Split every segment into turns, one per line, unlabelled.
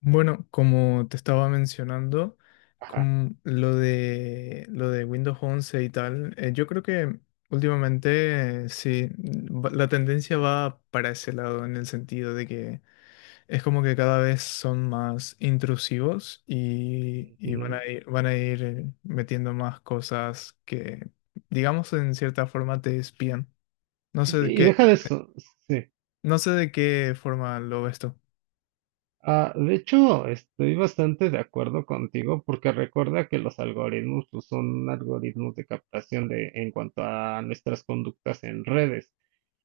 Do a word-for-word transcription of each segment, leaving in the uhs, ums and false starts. Bueno, como te estaba mencionando,
Ajá.
con lo de, lo de Windows once y tal, eh, yo creo que últimamente eh, sí, mm, va- la tendencia va para ese lado, en el sentido de que es como que cada vez son más intrusivos y, y van
Mm,
a ir, van a ir eh, metiendo más cosas que, digamos, en cierta forma te espían. No sé de
Y
qué,
deja de eso, sí.
no sé de qué forma lo ves tú.
Ah, de hecho, estoy bastante de acuerdo contigo porque recuerda que los algoritmos pues, son algoritmos de captación de en cuanto a nuestras conductas en redes.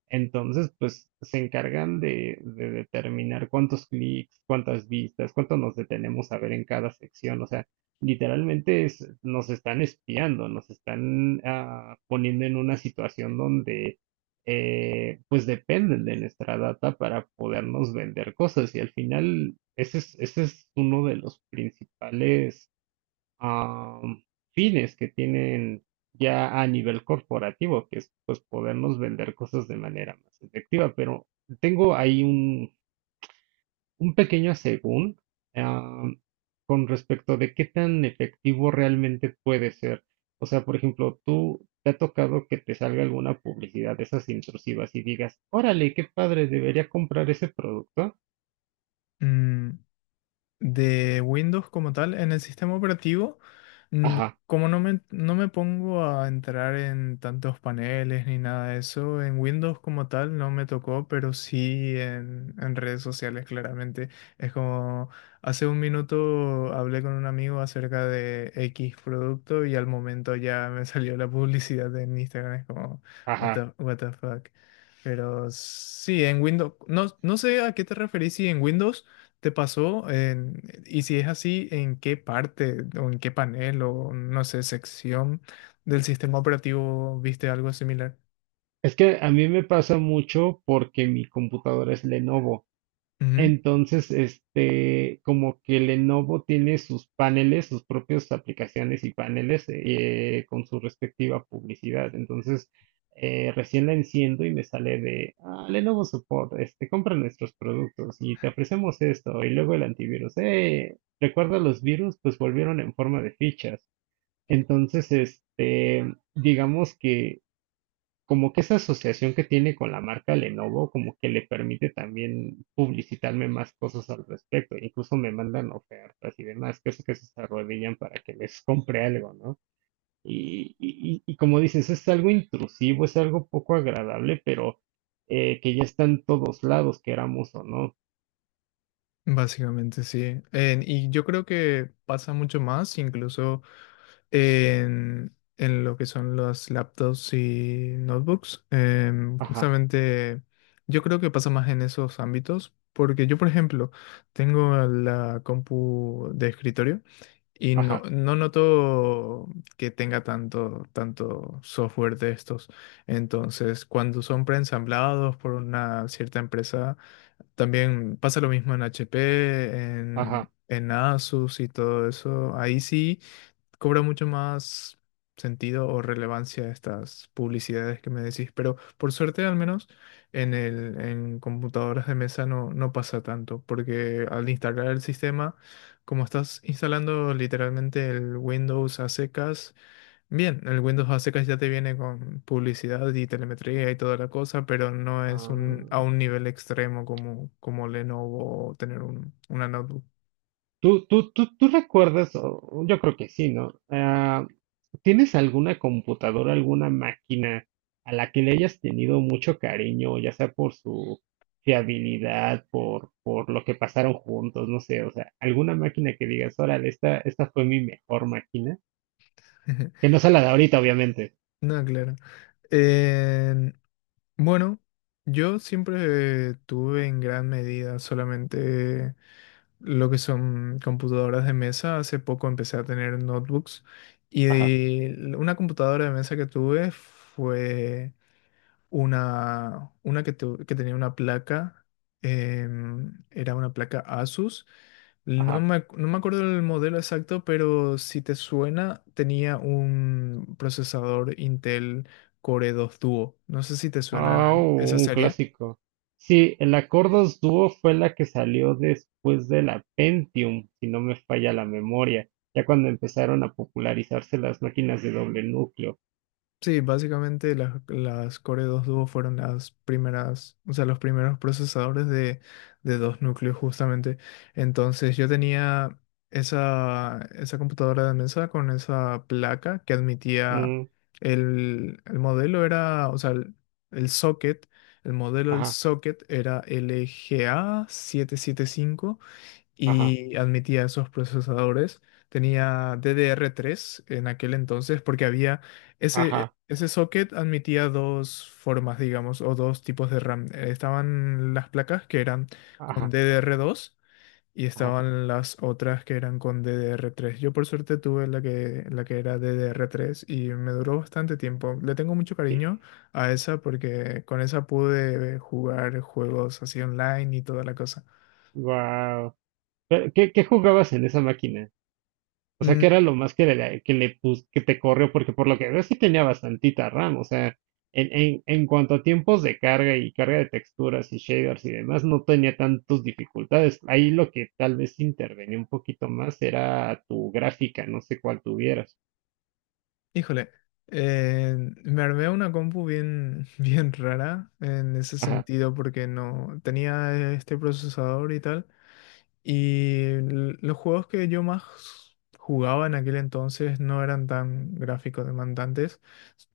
Entonces, pues se encargan de, de determinar cuántos clics, cuántas vistas, cuánto nos detenemos a ver en cada sección. O sea, literalmente es- nos están espiando, nos están ah, poniendo en una situación donde eh, pues dependen de nuestra data para podernos vender cosas. Y al final, ese es, ese es uno de los principales am, fines que tienen ya a nivel corporativo, que es pues podernos vender cosas de manera más efectiva. Pero tengo ahí un, un pequeño según am, con respecto de qué tan efectivo realmente puede ser. O sea, por ejemplo, tú te ha tocado que te salga alguna publicidad de esas intrusivas y digas, órale, qué padre, debería comprar ese producto.
Mm, de Windows como tal, en el sistema operativo, mm,
Ajá,
como no me, no me pongo a entrar en tantos paneles ni nada de eso, en Windows como tal no me tocó, pero sí en, en redes sociales claramente. Es como, hace un minuto hablé con un amigo acerca de X producto y al momento ya me salió la publicidad en Instagram, es como, what
ajá.
the, what the fuck. Pero sí, en Windows, no, no sé a qué te referís, ¿si en Windows te pasó? En- y si es así, ¿en qué parte o en qué panel o no sé, sección del sistema operativo viste algo similar?
Es que a mí me pasa mucho porque mi computadora es Lenovo.
Ujú.
Entonces, este, como que Lenovo tiene sus paneles, sus propias aplicaciones y paneles eh, eh, con su respectiva publicidad. Entonces, eh, recién la enciendo y me sale de "Ah, Lenovo Support, este, compra nuestros productos y te ofrecemos esto y luego el antivirus. Eh, recuerda los virus, pues volvieron en forma de fichas. Entonces, este, digamos que como que esa asociación que tiene con la marca Lenovo, como que le permite también publicitarme más cosas al respecto. Incluso me mandan ofertas y demás, que es que se arrodillan para que les compre algo, ¿no? Y, y, y como dices, es algo intrusivo, es algo poco agradable, pero eh, que ya está en todos lados, queramos o no.
Básicamente sí. En- y yo creo que pasa mucho más, incluso en, en lo que son los laptops y notebooks. Em,
Ajá,
justamente yo creo que pasa más en esos ámbitos, porque yo, por ejemplo, tengo la compu de escritorio. Y no,
ajá,
no noto que tenga tanto, tanto software de estos. Entonces, cuando son preensamblados por una cierta empresa, también pasa lo mismo en H P, en,
ajá.
en Asus y todo eso. Ahí sí cobra mucho más sentido o relevancia estas publicidades que me decís, pero por suerte al menos en el, en computadoras de mesa no, no pasa tanto, porque al instalar el sistema, como estás instalando literalmente el Windows a secas, bien, el Windows a secas ya te viene con publicidad y telemetría y toda la cosa, pero no es un, a
Ah.
un nivel extremo como, como Lenovo o tener un, una notebook.
¿Tú, tú, tú, tú recuerdas, o- yo creo que sí, ¿no? Ah, ¿tienes alguna computadora, alguna máquina a la que le hayas tenido mucho cariño, ya sea por su fiabilidad, por, por lo que pasaron juntos, no sé, o sea, alguna máquina que digas, órale, esta, esta fue mi mejor máquina, que no sea la de ahorita, obviamente.
No, claro. Eh, bueno, yo siempre tuve en gran medida solamente lo que son computadoras de mesa. Hace poco empecé a tener notebooks
Ajá,
y una computadora de mesa que tuve fue una, una que, tu- que tenía una placa, em, era una placa Asus. No
ajá.
me, ac- no me acuerdo el modelo exacto, pero si te suena, tenía un procesador Intel Core dos Duo. No sé si te
Ah,
suena
oh,
esa
un
serie.
clásico. Sí, el Acordos Duo fue la que salió después de la Pentium, si no me falla la memoria, ya cuando empezaron a popularizarse las máquinas de doble núcleo.
Sí, básicamente las, las Core dos Duo fueron las primeras, o sea, los primeros procesadores de, de dos núcleos justamente. Entonces yo tenía esa, esa computadora de mesa con esa placa que admitía
Mm,
el, el modelo era, o sea, el, el socket, el modelo del
ajá,
socket era L G A setecientos setenta y cinco
ajá,
y admitía esos procesadores. Tenía D D R tres en aquel entonces porque había ese,
ajá,
ese socket admitía dos formas, digamos, o dos tipos de RAM. Eh, Estaban las placas que eran con
ajá,
D D R dos y
ajá.
estaban las otras que eran con D D R tres. Yo por suerte tuve la que, la que era D D R tres y me duró bastante tiempo. Le tengo mucho cariño a esa porque con esa pude jugar juegos así online y toda la cosa.
Wow. ¿Qué, qué jugabas en esa máquina? O sea, que
Mm,
era lo más que le, que le pus- que te corrió, porque por lo que veo sí tenía bastantita RAM. O sea, en, en, en cuanto a tiempos de carga y carga de texturas y shaders y demás, no tenía tantas dificultades. Ahí lo que tal vez intervenía un poquito más era tu gráfica, no sé cuál tuvieras.
Híjole, eh, me armé una compu bien, bien rara en ese
Ajá,
sentido porque no tenía este procesador y tal. Y l- los juegos que yo más jugaba en aquel entonces no eran tan gráficos demandantes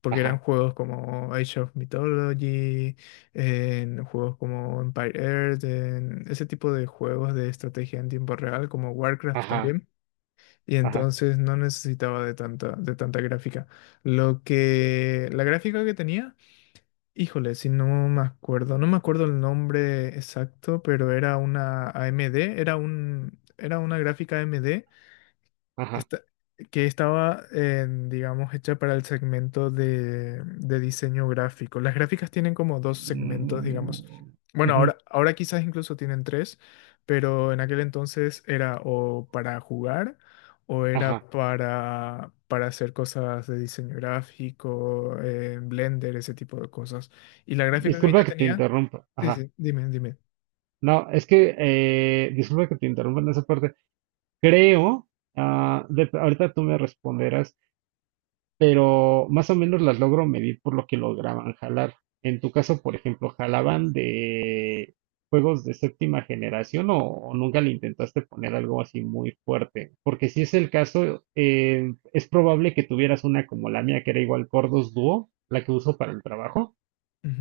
porque eran
ajá,
juegos como Age of Mythology, en juegos como Empire Earth, en ese tipo de juegos de estrategia en tiempo real como Warcraft
ajá,
también. Y
ajá,
entonces no necesitaba de tanta, de tanta gráfica. Lo que, la gráfica que tenía, híjole, si no me acuerdo, no me acuerdo el nombre exacto, pero era una A M D, era un, era una gráfica A M D
ajá.
esta- que estaba, en, digamos, hecha para el segmento de, de diseño gráfico. Las gráficas tienen como dos segmentos,
Mm,
digamos. Bueno,
ujú,
ahora, ahora quizás incluso tienen tres, pero en aquel entonces era o para jugar o era
ajá.
para, para hacer cosas de diseño gráfico, en Blender, ese tipo de cosas. Y la gráfica que ella
Disculpa que te
tenía,
interrumpa.
sí,
Ajá.
sí, dime, dime.
No, es que, eh, disculpa que te interrumpa en esa parte. Creo, ah, de- ahorita tú me responderás, pero más o menos las logro medir por lo que lograban jalar. En tu caso, por ejemplo, ¿jalaban de juegos de séptima generación o, o nunca le intentaste poner algo así muy fuerte? Porque si es el caso, eh, es probable que tuvieras una como la mía, que era igual Cordos Duo, la que uso para el trabajo,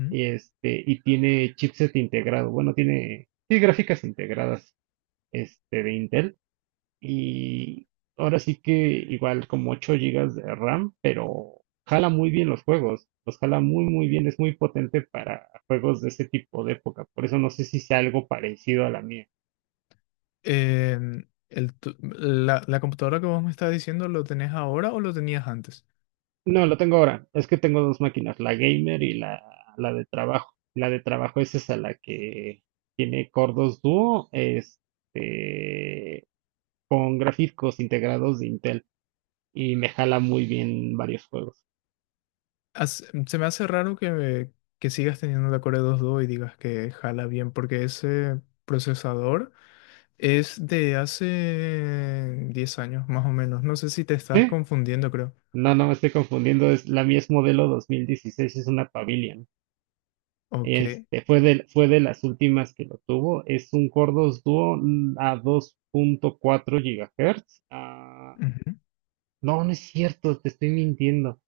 este, y tiene chipset integrado, bueno, tiene, tiene gráficas integradas, este, de Intel. Y ahora sí que igual como ocho gigas de RAM, pero jala muy bien los juegos. Los jala muy, muy bien. Es muy potente para juegos de ese tipo de época. Por eso no sé si sea algo parecido a la mía.
Eh, el tu- la, la computadora que vos me estás diciendo, ¿lo tenés ahora o lo tenías antes?
No, lo tengo ahora. Es que tengo dos máquinas, la gamer y la, la de trabajo. La de trabajo es esa, la que tiene Core dos Duo, este, con gráficos integrados de Intel y me jala muy bien varios juegos.
As- se me hace raro que, que sigas teniendo la Core dos punto dos y digas que jala bien, porque ese procesador es de hace diez años más o menos. No sé si te estás
Sí,
confundiendo, creo.
no, no me estoy confundiendo. Es, la Mies modelo dos mil dieciséis, es una Pavilion.
Ok.
Este, fue de, fue de las últimas que lo tuvo. Es un Cordos Duo mm, a dos punto cuatro GHz. Ah,
Ujú.
no, no es cierto, te estoy mintiendo.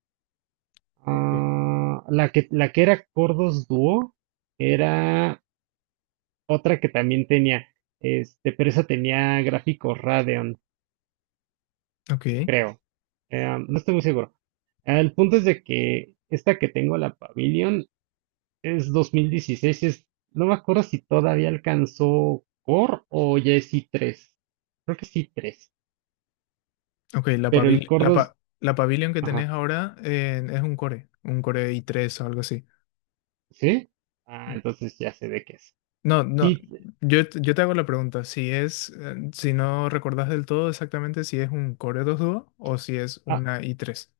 Ah, la que, la que era Cordos Duo era otra que también tenía, este, pero esa tenía gráficos Radeon,
Ok.
creo. Eh, no estoy muy seguro. El punto es de que esta que tengo, la Pavilion, es dos mil dieciséis, es, no me acuerdo si todavía alcanzó Core o ya es i tres. Creo que es i tres,
Ok, la,
pero el
Pavil-
Core
la,
dos
pa- la Pavilion que tenés
ajá,
ahora eh, es un Core, un Core i tres o algo así.
¿sí? Ah, entonces ya sé de qué es.
No, no,
Sí,
yo, t- yo te hago la pregunta, si es, eh, si no recordás del todo exactamente si es un Core dos Duo o si es
ah,
una i tres.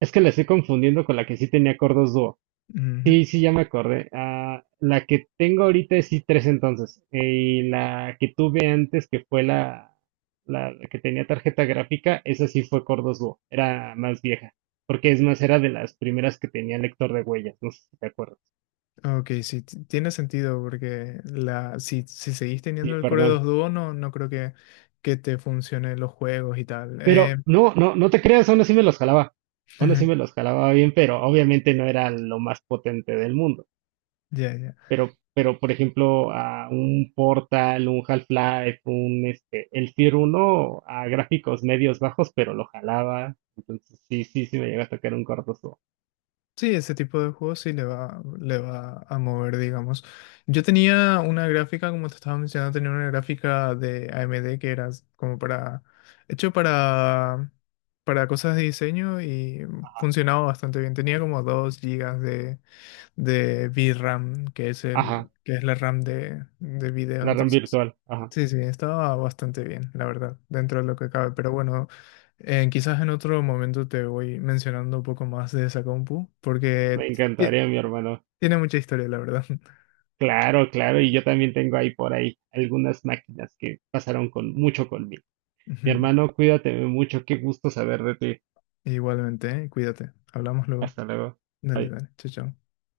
es que la estoy confundiendo con la que sí tenía Core dos Duo.
Ujú.
Sí, sí, ya me acordé. Ah, la que tengo ahorita es i tres entonces. Eh, Y la que tuve antes, que fue la, la que tenía tarjeta gráfica, esa sí fue Core dos Duo. Era más vieja. Porque es más, era de las primeras que tenía lector de huellas. No sé si te acuerdas.
Ok, sí, t- tiene sentido porque la, si, si seguís teniendo
Sí,
el Core dos
perdón.
Duo no, no creo que, que te funcionen los juegos y tal. Eh,
Pero no, no, no te creas, aún así me los jalaba. Aún así me los jalaba bien, pero obviamente no era lo más potente del mundo.
ya, ya.
pero, pero por ejemplo, a un Portal, un Half-Life, un este, el Tier uno a gráficos medios bajos, pero lo jalaba. Entonces, sí, sí, sí me llega a tocar un cortoso.
Sí, ese tipo de juegos sí le va, le va a mover, digamos. Yo tenía una gráfica, como te estaba mencionando, tenía una gráfica de A M D que era como para, hecho para, para cosas de diseño y funcionaba bastante bien. Tenía como dos gigas de, de VRAM, que es
Ajá,
el, que es la RAM de, de video.
la RAM
Entonces,
virtual. Ajá,
sí, sí, estaba bastante bien, la verdad, dentro de lo que cabe. Pero bueno, eh, quizás en otro momento te voy mencionando un poco más de esa compu, porque
me
ti-
encantaría, mi hermano.
tiene mucha historia, la verdad.
Claro, claro, y yo también tengo ahí por ahí algunas máquinas que pasaron con mucho conmigo. Mi
Ujú.
hermano, cuídate mucho, qué gusto saber de ti.
Igualmente, ¿eh? Cuídate. Hablamos luego.
Hasta luego.
Dale,
Bye.
dale. Chao, chao.